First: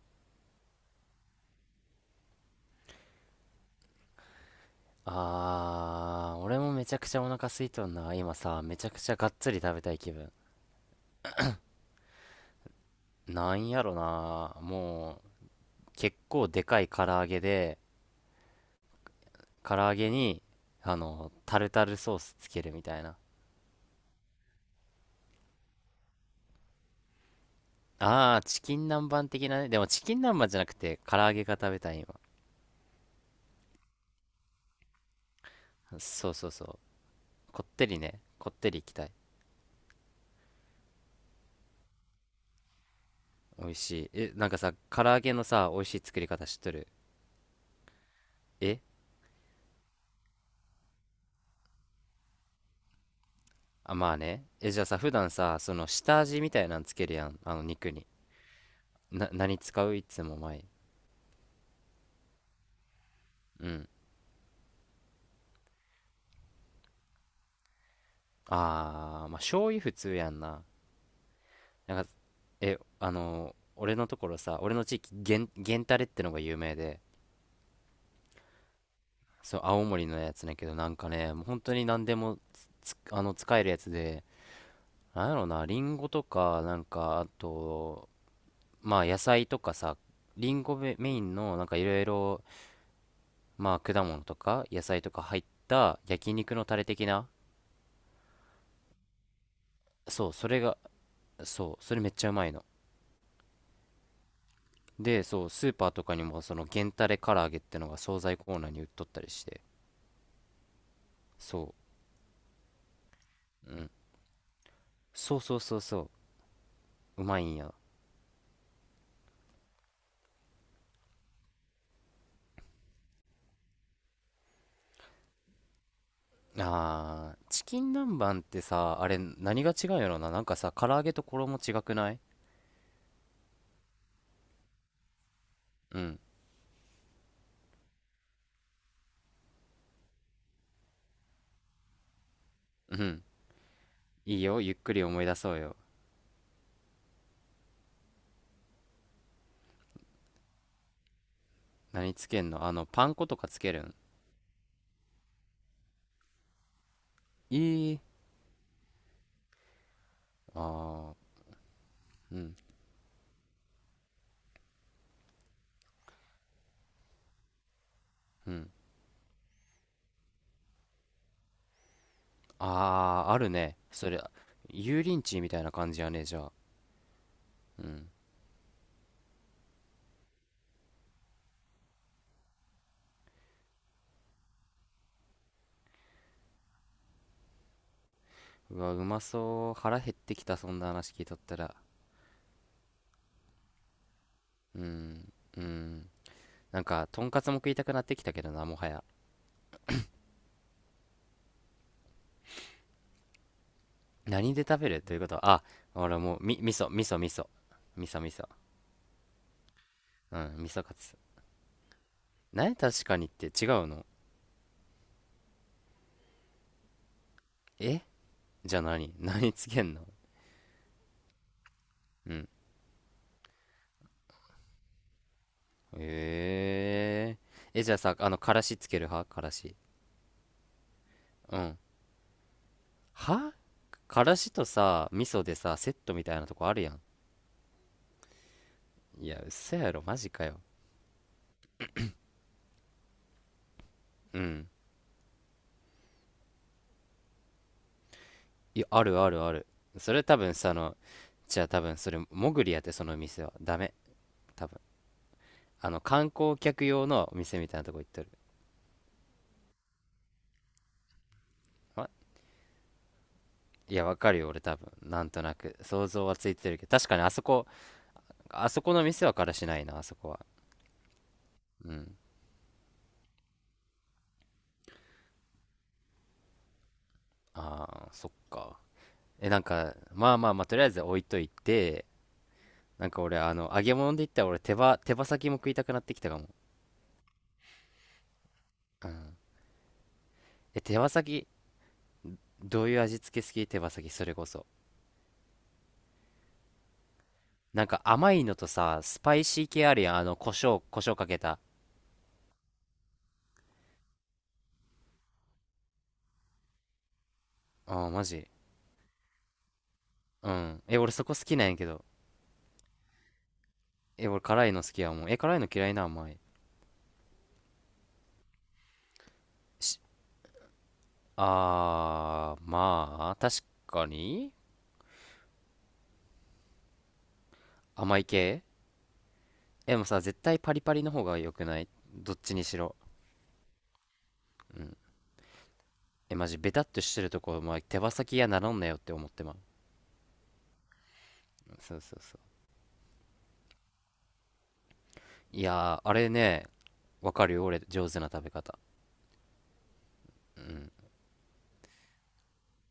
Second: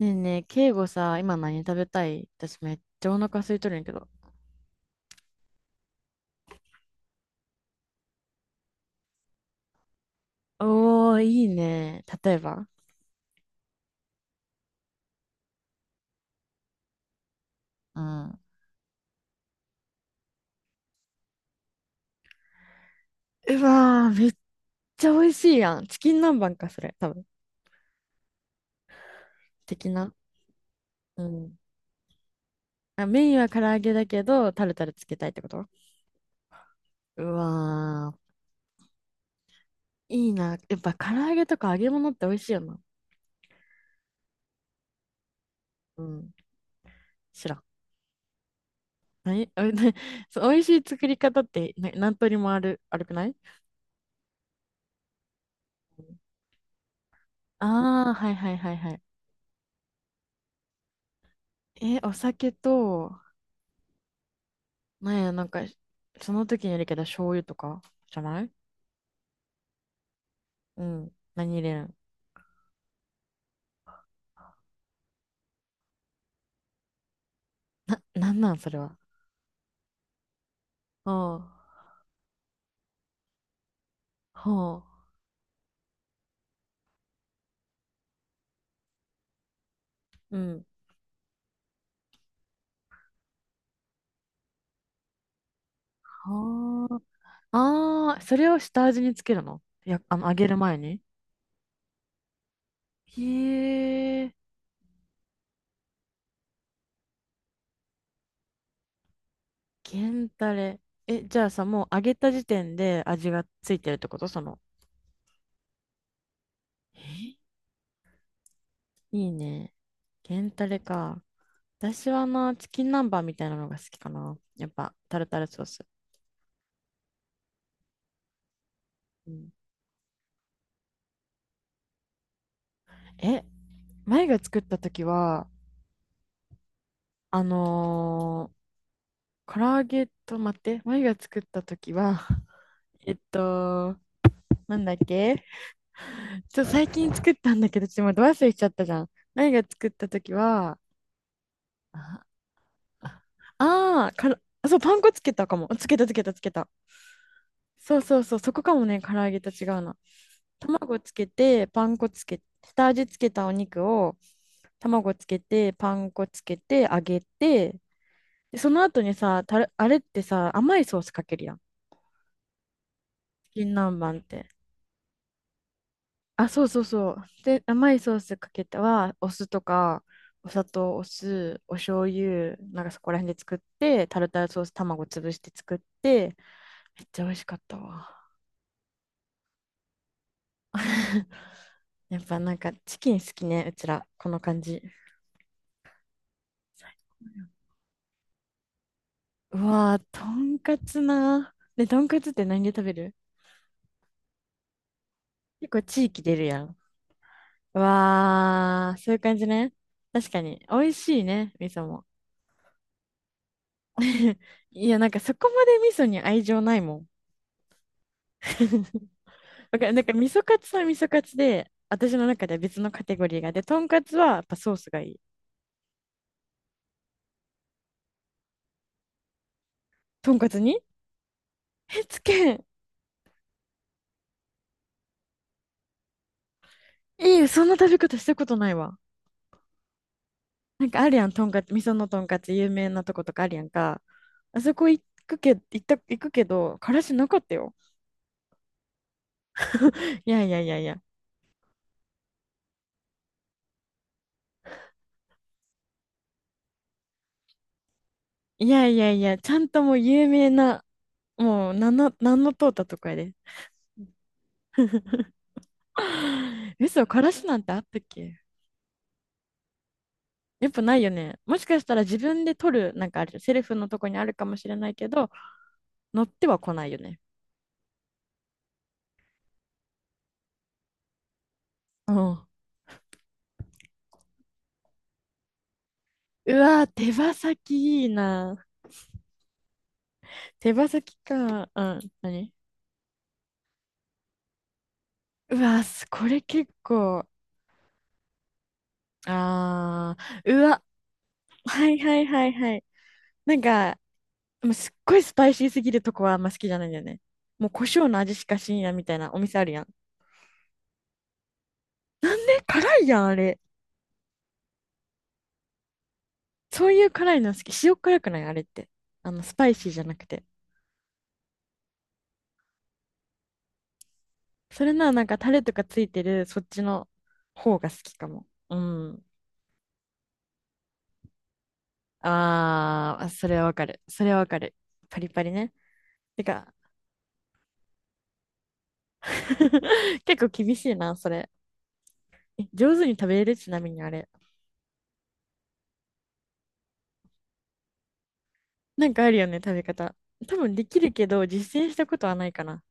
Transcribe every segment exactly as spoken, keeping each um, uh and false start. ねえねえ、敬語さ、今何食べたい？私めっちゃお腹空いとるんやけど。あー、俺もめちゃくちゃお腹空いとんな。今さ、めちゃくちゃがっつり食べたい気分。おー、いいね。例えば？なんやろな。もう、結構でかい唐揚げで、うん。唐揚げに、あの、タルタルソースつけるみたいな。うわー、めっちゃ美味しいやん。チキン南蛮か、それ。多分。あー、チキン南蛮的なね。でも的チな。キン南蛮じゃなくて、唐う揚げがん。食べたい今。あ、メインは唐揚げだけど、タルタルつけたいってこと？そうそうそう。うこってりわね。こってりいきたい。ー、いいな。やっぱ唐揚げとか揚げ物って美味しいよな。美味しい。え、なんかさ、唐揚げのさ、美味しいう作りん。方知っとる？知らん。え何おいな？ そう美味しい作り方ってな何通りもある、あるくない？あ、まあね。え、じゃあさ、普段さ、その下味みたいなのつけるやん。あの肉に。ああー、はいはいはいはい。な何使う、いつも前？え、お酒と、うん。なんや、なんか、その時によるけど、醤油とかじゃない？ああ、まあ醤油普通やんな。うん。何入れるん？なんか、えあのー俺のところさ、俺の地域、源源タレってのが有名で、な、なんなん、それは。そう、青森のやつだけど、なんかね、ほもうう。本当に何でも、あの、使えるやつで、ほなんやろな、リンゴとか、なんかあと、まあ野菜とかさ、う。うリンん。ゴメメインのなんかいろいろ、まあ果物とか野菜とか入った焼肉のタレは的な。あ。ああ、それを下味につけるの？いや、あの、そう、揚げそるれ前が、に？そう、それめっちゃうまいのへえ、で、そう、スーパーとかにもその原タレ唐揚げってのが惣菜コーナーに売っとったりして、源たれ。え、じゃあさ、そもう揚げた時点で味がう、つういてん。るってこと？その。そうそうそうそう、うえ、まいんや。いいね。源たれか。私はな、チキン南蛮みたいなのが好きかな。やっぱ、タルタルソース。あー、チキン南蛮ってさ、あれうん、何が違うんやろな。なんかさ、唐揚げと衣違くない？え、前が作った時は、うん、あのー、唐揚げと待って、前が作った時は、うえっん。と、いいよ、ゆっなんだくっり思い出け？そうよ。ちょ、最近作ったんだけど、ちょっと待って、忘れちゃったじゃん。前が作った時は、何あつけんの？あの、パン粉とかつけるん？あー、からあそう、パン粉つけたかも。つけたつけたつけた。いそい。うそうそう、そこかもね、唐揚げと違うな。あ卵つけー、て、パン粉つうけ、ん、下味つけたお肉を、卵つけて、パン粉つけて、揚げて、うで、そん。の後にさ、たれ、あれってさ、甘いソースかけるやん。あー、あチるキンね。南それ、蛮って。油淋鶏みたいな感じやね、じゃあ、あ。そうそうそう。で、う甘いん。ソースかけては、お酢とか、お砂糖、お酢、お醤油、なんかそこら辺で作って、タルタルソース卵潰して作って、めっちゃ美味しかったわ。うわ、うまそう。腹減ってきた、そんな話聞い とったら。やっぱなんかチキン好きね、うちら。この感じ。うん。なんか、とんかつも食いたくなってきたけどな、もはや。うわー、とんかつな。ね、とんかつって何で食べる？何で食べるということは、あ、結構地俺域出もう、るみ、や味ん。噌、味噌、味噌。味噌、味噌。わー、そういう感じね。確うかん、に。味美噌味カツ。しいね、味噌も。何確かにって違うの？ いや、なんかそこまで味噌に愛情ないもん。え、じゃあ 何何つわけかる。んなの？んか味噌カツは味噌カツで、私のう中ん。では別のカテゴリーが。で、とんかつはやっぱソースがいい。えー。え、じゃあさ、あの、からしつける派？からし。とんかつに？ うん。え、つけ、は、からしとさ、味噌でさ、セットみたいなとこあるやん。いい、そんな食べ方したことないわ。いや、嘘やろ、マジかよ。なんかあるやん、とんかつ、味噌のとんかつ有名なとことかあるやんか。うあん。そこ行くけ、行った、行くけど、からしなかったよ。いや、あるあるある。それい多やい分やいさ、あやいの、や。じゃあ多分それ、もぐりやって、その店は。ダメ。多分あの観光客用のお店みたいなとこ行っとる？いやいやいや、ちゃんともう有名な、もう、なんあ、の、なんの通ったとこやで。いやわかるよ、俺多分なんとなく想像はついて るけど、嘘、確かかにらあそしなんこ、てあったっけ？あそこの店はからしないな、あそこは。やっぱないよね。もしかしうたらん。自分で取る、なんかある、セルフのとこにあるかもしれないけど、乗っては来ないよね。ああー、そっか。え、なんか、まあまあまあ、とりあえず置いといて、うん。なんか俺あの揚げ物で言ったら、俺手羽手羽先も食いたくなってきたかも。うわー、手羽先いいな。うん。手え、羽手羽先先か。うん。何？どういう味付け好き？手羽先それこそ。うわー、すこれ結構。なんか甘いのとさ、スパイシー系あるやあん、あの胡ー。うわ、椒胡椒かけた。はいはいはいはい。なんか、もうすっごいスパイシーすぎるとこはあんま好きじゃないんだよね。もう胡あ椒あー、のマ味しジ？かしんやみたいなお店あるやん。うん。え、俺そこ好きなんやけど。なんで辛いやん、あれ。え、俺辛いの好きやもん。え、辛いの嫌いな？甘い。そういう辛いの好き？塩辛くないあれって。あの、スパイシーし、じゃなくて。あー、まあ、確かに。それならなんかタレとかついてる、そっちの方が好き甘いかも。系。うん。え、でもさ、絶対パリパリの方が良くない？どっちにしろ。あー、あそれはわかる。それはわかる。パリパリね。え、てマジ、ベか、タっとしてるとこ、まあ、手羽先やならんなよって思ってまう。結構厳しいな、それ。そうそうそう。え、上手に食べれる？ちなみにあれ。いやー、あれね、わかるよ、俺、上手な食べ方。なんかあるよね、食べ方。多分できるけど、実践したことはないかな。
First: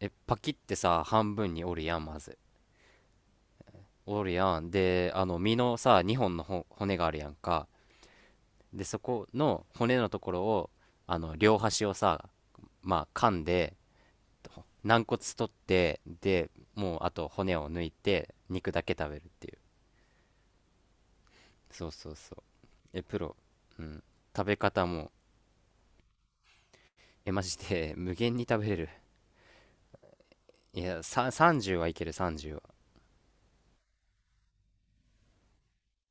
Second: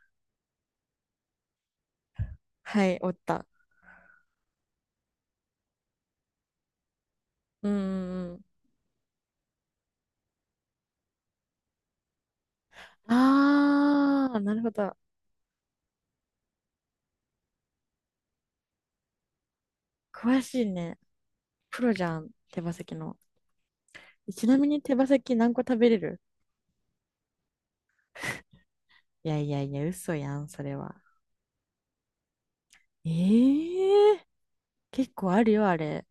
え、パキってさ、半分に折るやん、まず。はい、おった。折るやん。で、あの、身のさ、にほんのほ骨があるやんか。うんうんうん。で、そこの骨のところを、あの両端をさ、まあ噛んで、あー、なるほど。軟骨取って、でもうあと骨を抜いて肉だけ食べるっていう。詳しいね。プそうロじそうゃん、そう。手羽先え、の。プロ？うん。ち食べなみに方手羽も。先何個食べれる？え、マジで無限に食べれる。いやいやいや、嘘やん、それいは。やさ、さんじゅうはいける、さんじゅうは。ええ、結構あるよ、あれ。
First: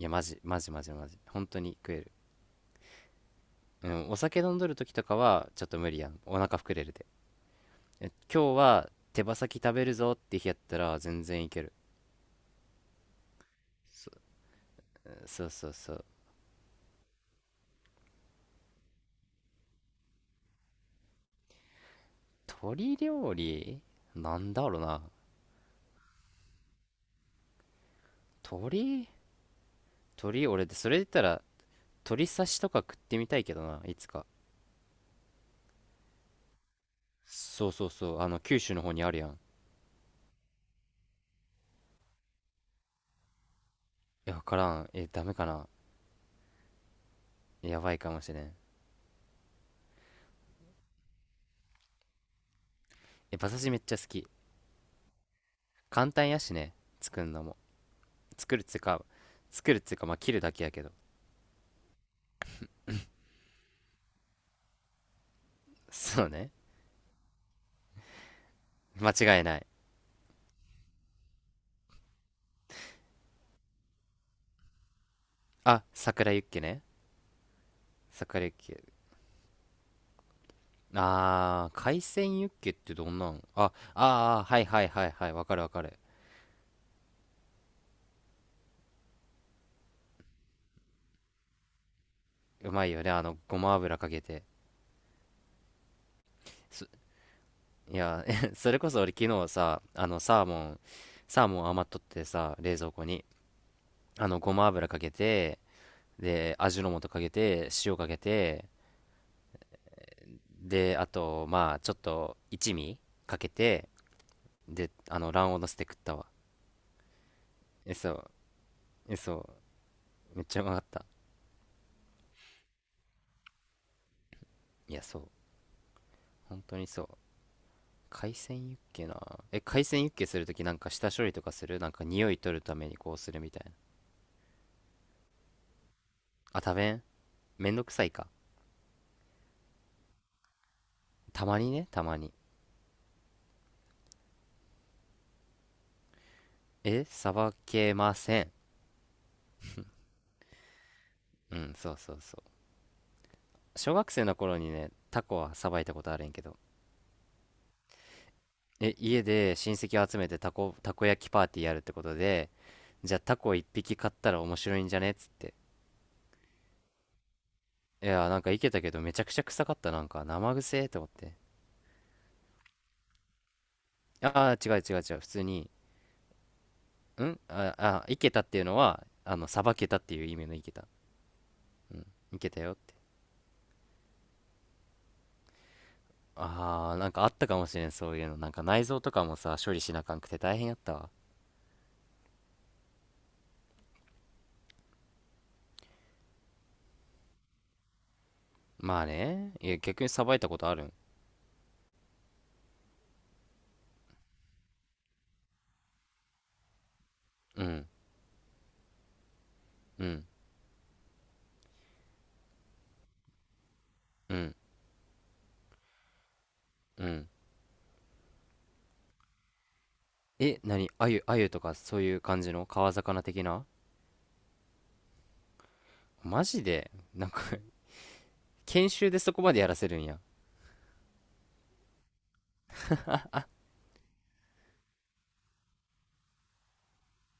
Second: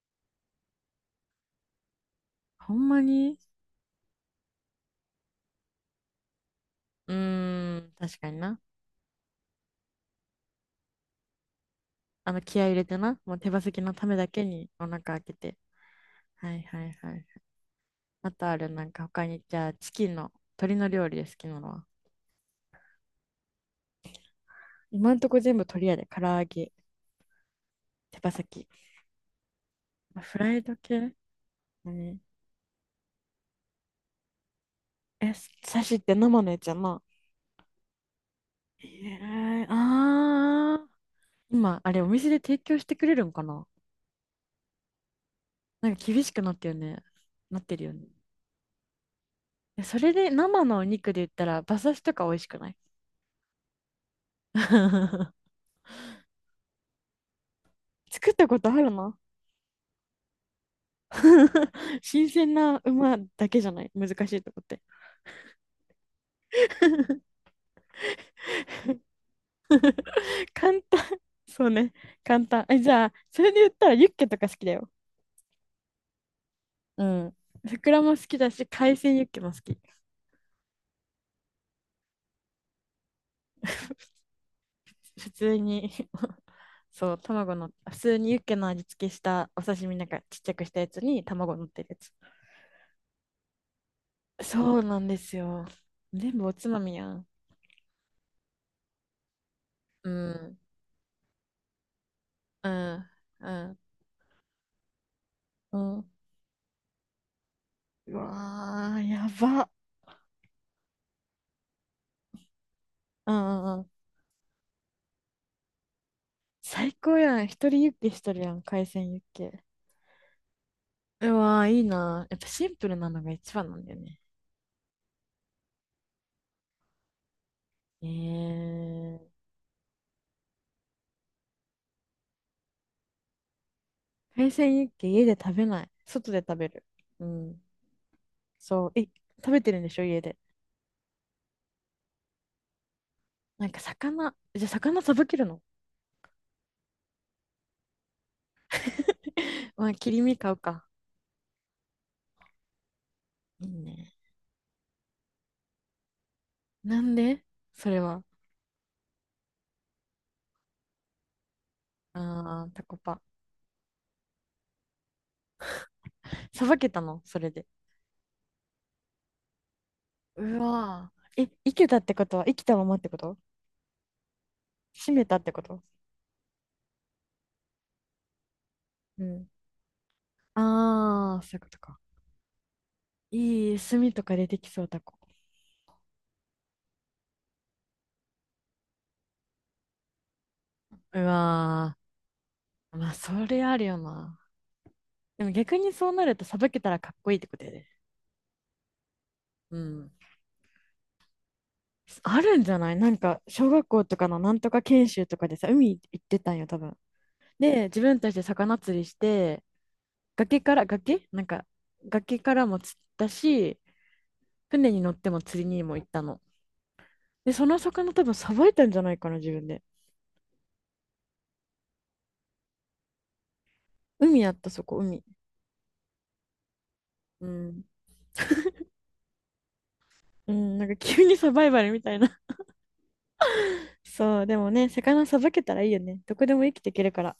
いやマジマジマジマジ、本当に食える。ほんまに？うん、お酒飲んどる時とかはちょっと無理やん、お腹膨れるで。うーん、え、確かに今な。日は手羽先食べるぞって日やったら全然いける。あの、気合い入れてな。もう手羽先のたそめだけにお腹開けそうて。そうそう。はいはいはい。あとある、なんか他に、じゃあ、チキンの、鶏の料理で好きなのは。鳥料理、なんだろうな。今んとこ全部鶏やで。唐揚げ、手羽先。鳥フ鳥ライ俺ドでそれで言っ系？たら、何？鳥刺しとか食ってみたいけどないつか。え、刺しって生のやつやな。そうそうそう。あの九州のえ方にあるやん。いえあー。今、あれ、お店で提供してくれるんかな？や、わからん。え、ダメかな。なんか厳しくなってるよね。なってやるよばいね。かもしれん。え、それで生のお肉で言ったら馬刺しとか美味しくない？ え、馬刺しめっちゃ好き。簡単やしね。作るのも。作った作こるっとつあうるか、な。 作るっつうか、まあ切るだけやけど。新鮮な馬だけじゃない？難しいとこって。 そうね。間違いない。簡単。そうね。簡単え、じゃあそれで言ったらユッケとか好きだよ。あ、桜ユッケね。うん、ふくらも好き桜だユッしケ。海鮮ユッケも好き。あー、海鮮ユッケってどんなん？あ、あー、はいはいはいは普い。わ通かるわかに、 る。そう、卵の、普通にユッケの味付けしたお刺身なんかちっちゃくしたやつに卵乗ってるやつ。うまいよね、あの、ごま油かけて。そうなんですよ。全部おつまそ、みやん。いや それこそ俺昨日さ、あうの、サーモん、ン、サーモン余っとってさ、う冷蔵庫ん、に、うん、あの、ごま油かけて、うん。で、味の素かけて、塩かうけて、わー、やば。で、あと、まあ、ちょっと一味うかけんうんうて、ん。で、あの、卵黄のせて食ったわ。最高やん。一人ユッえ、ケそしう、てるやん。海鮮え、ユッそケ。う、めっちゃうまかった。うわー、いいな。やっぱシンプルなのが一番なんだよね。いや、そう、本当にそう。え海鮮ユッケな。ー、え、海鮮ユッケするとき、なんか下処理とかする？なんか匂い取るためにこうするみたいな。海鮮ユッケ家で食べない。外で食あ、べ食る。べん？うん。めんどくさいか。そう。え、食べてるんでしょ家で。たまにね、たまに。なんか魚、じゃあ魚さばけるの？ え、さばけません。まあ、切り身買うか。うん、そうそうそいいう。小学ね。生の頃にね、タコはさばいたことあるんやけど。なんで？それは。え、家で親戚を集めてタコ、たこ焼きパーティーやるってことで、ああ、タコじゃパ。あタコ一匹買ったら面白いんじゃねっつって。さばけたのそれで？いやー、なんかいけたけど、めちゃくちゃ臭かった、なんか生う臭えと思っわて。ーえ、生けたってことは生きたままってこと？ああー、違う違う閉違う。め普たっ通てこに、と？んああ、いけたっていうのは、うあの、ん。さばけたっていう意味のいけた。ああ、そういうことうか。ん、いけたよって。いい炭とか出てきそうタコ。ああ、なんかあったかもしれん、そういうの。なんか内臓とかもさ、処理しなあかんくて大変やったわ。うわー。まあ、それあるよな。でも逆にそうなるとさばけたらかっこいいってことやで。まあね。いうや、逆にん。さばいたことあるん？あるんじゃない？なんか小学校とかのなんとか研修とかでさ海行ってたんよ多分。うでん、自分たちで魚釣りして、うん、崖から、崖なんか、崖からも釣ったし、うん、船に乗っても釣りにも行ったの。うん。で、その魚多分さばいたんじゃないかな、自分で。え、何あゆ、あゆとかそういう感じの川魚的な？海やった、そこ、海。マジで、なんか う ん。研修でそこまでやらせるんや。うん、なんか急にサバイバルみたいな。そう、でもね、魚さばけたらいいよね。どこでも生きていけるから。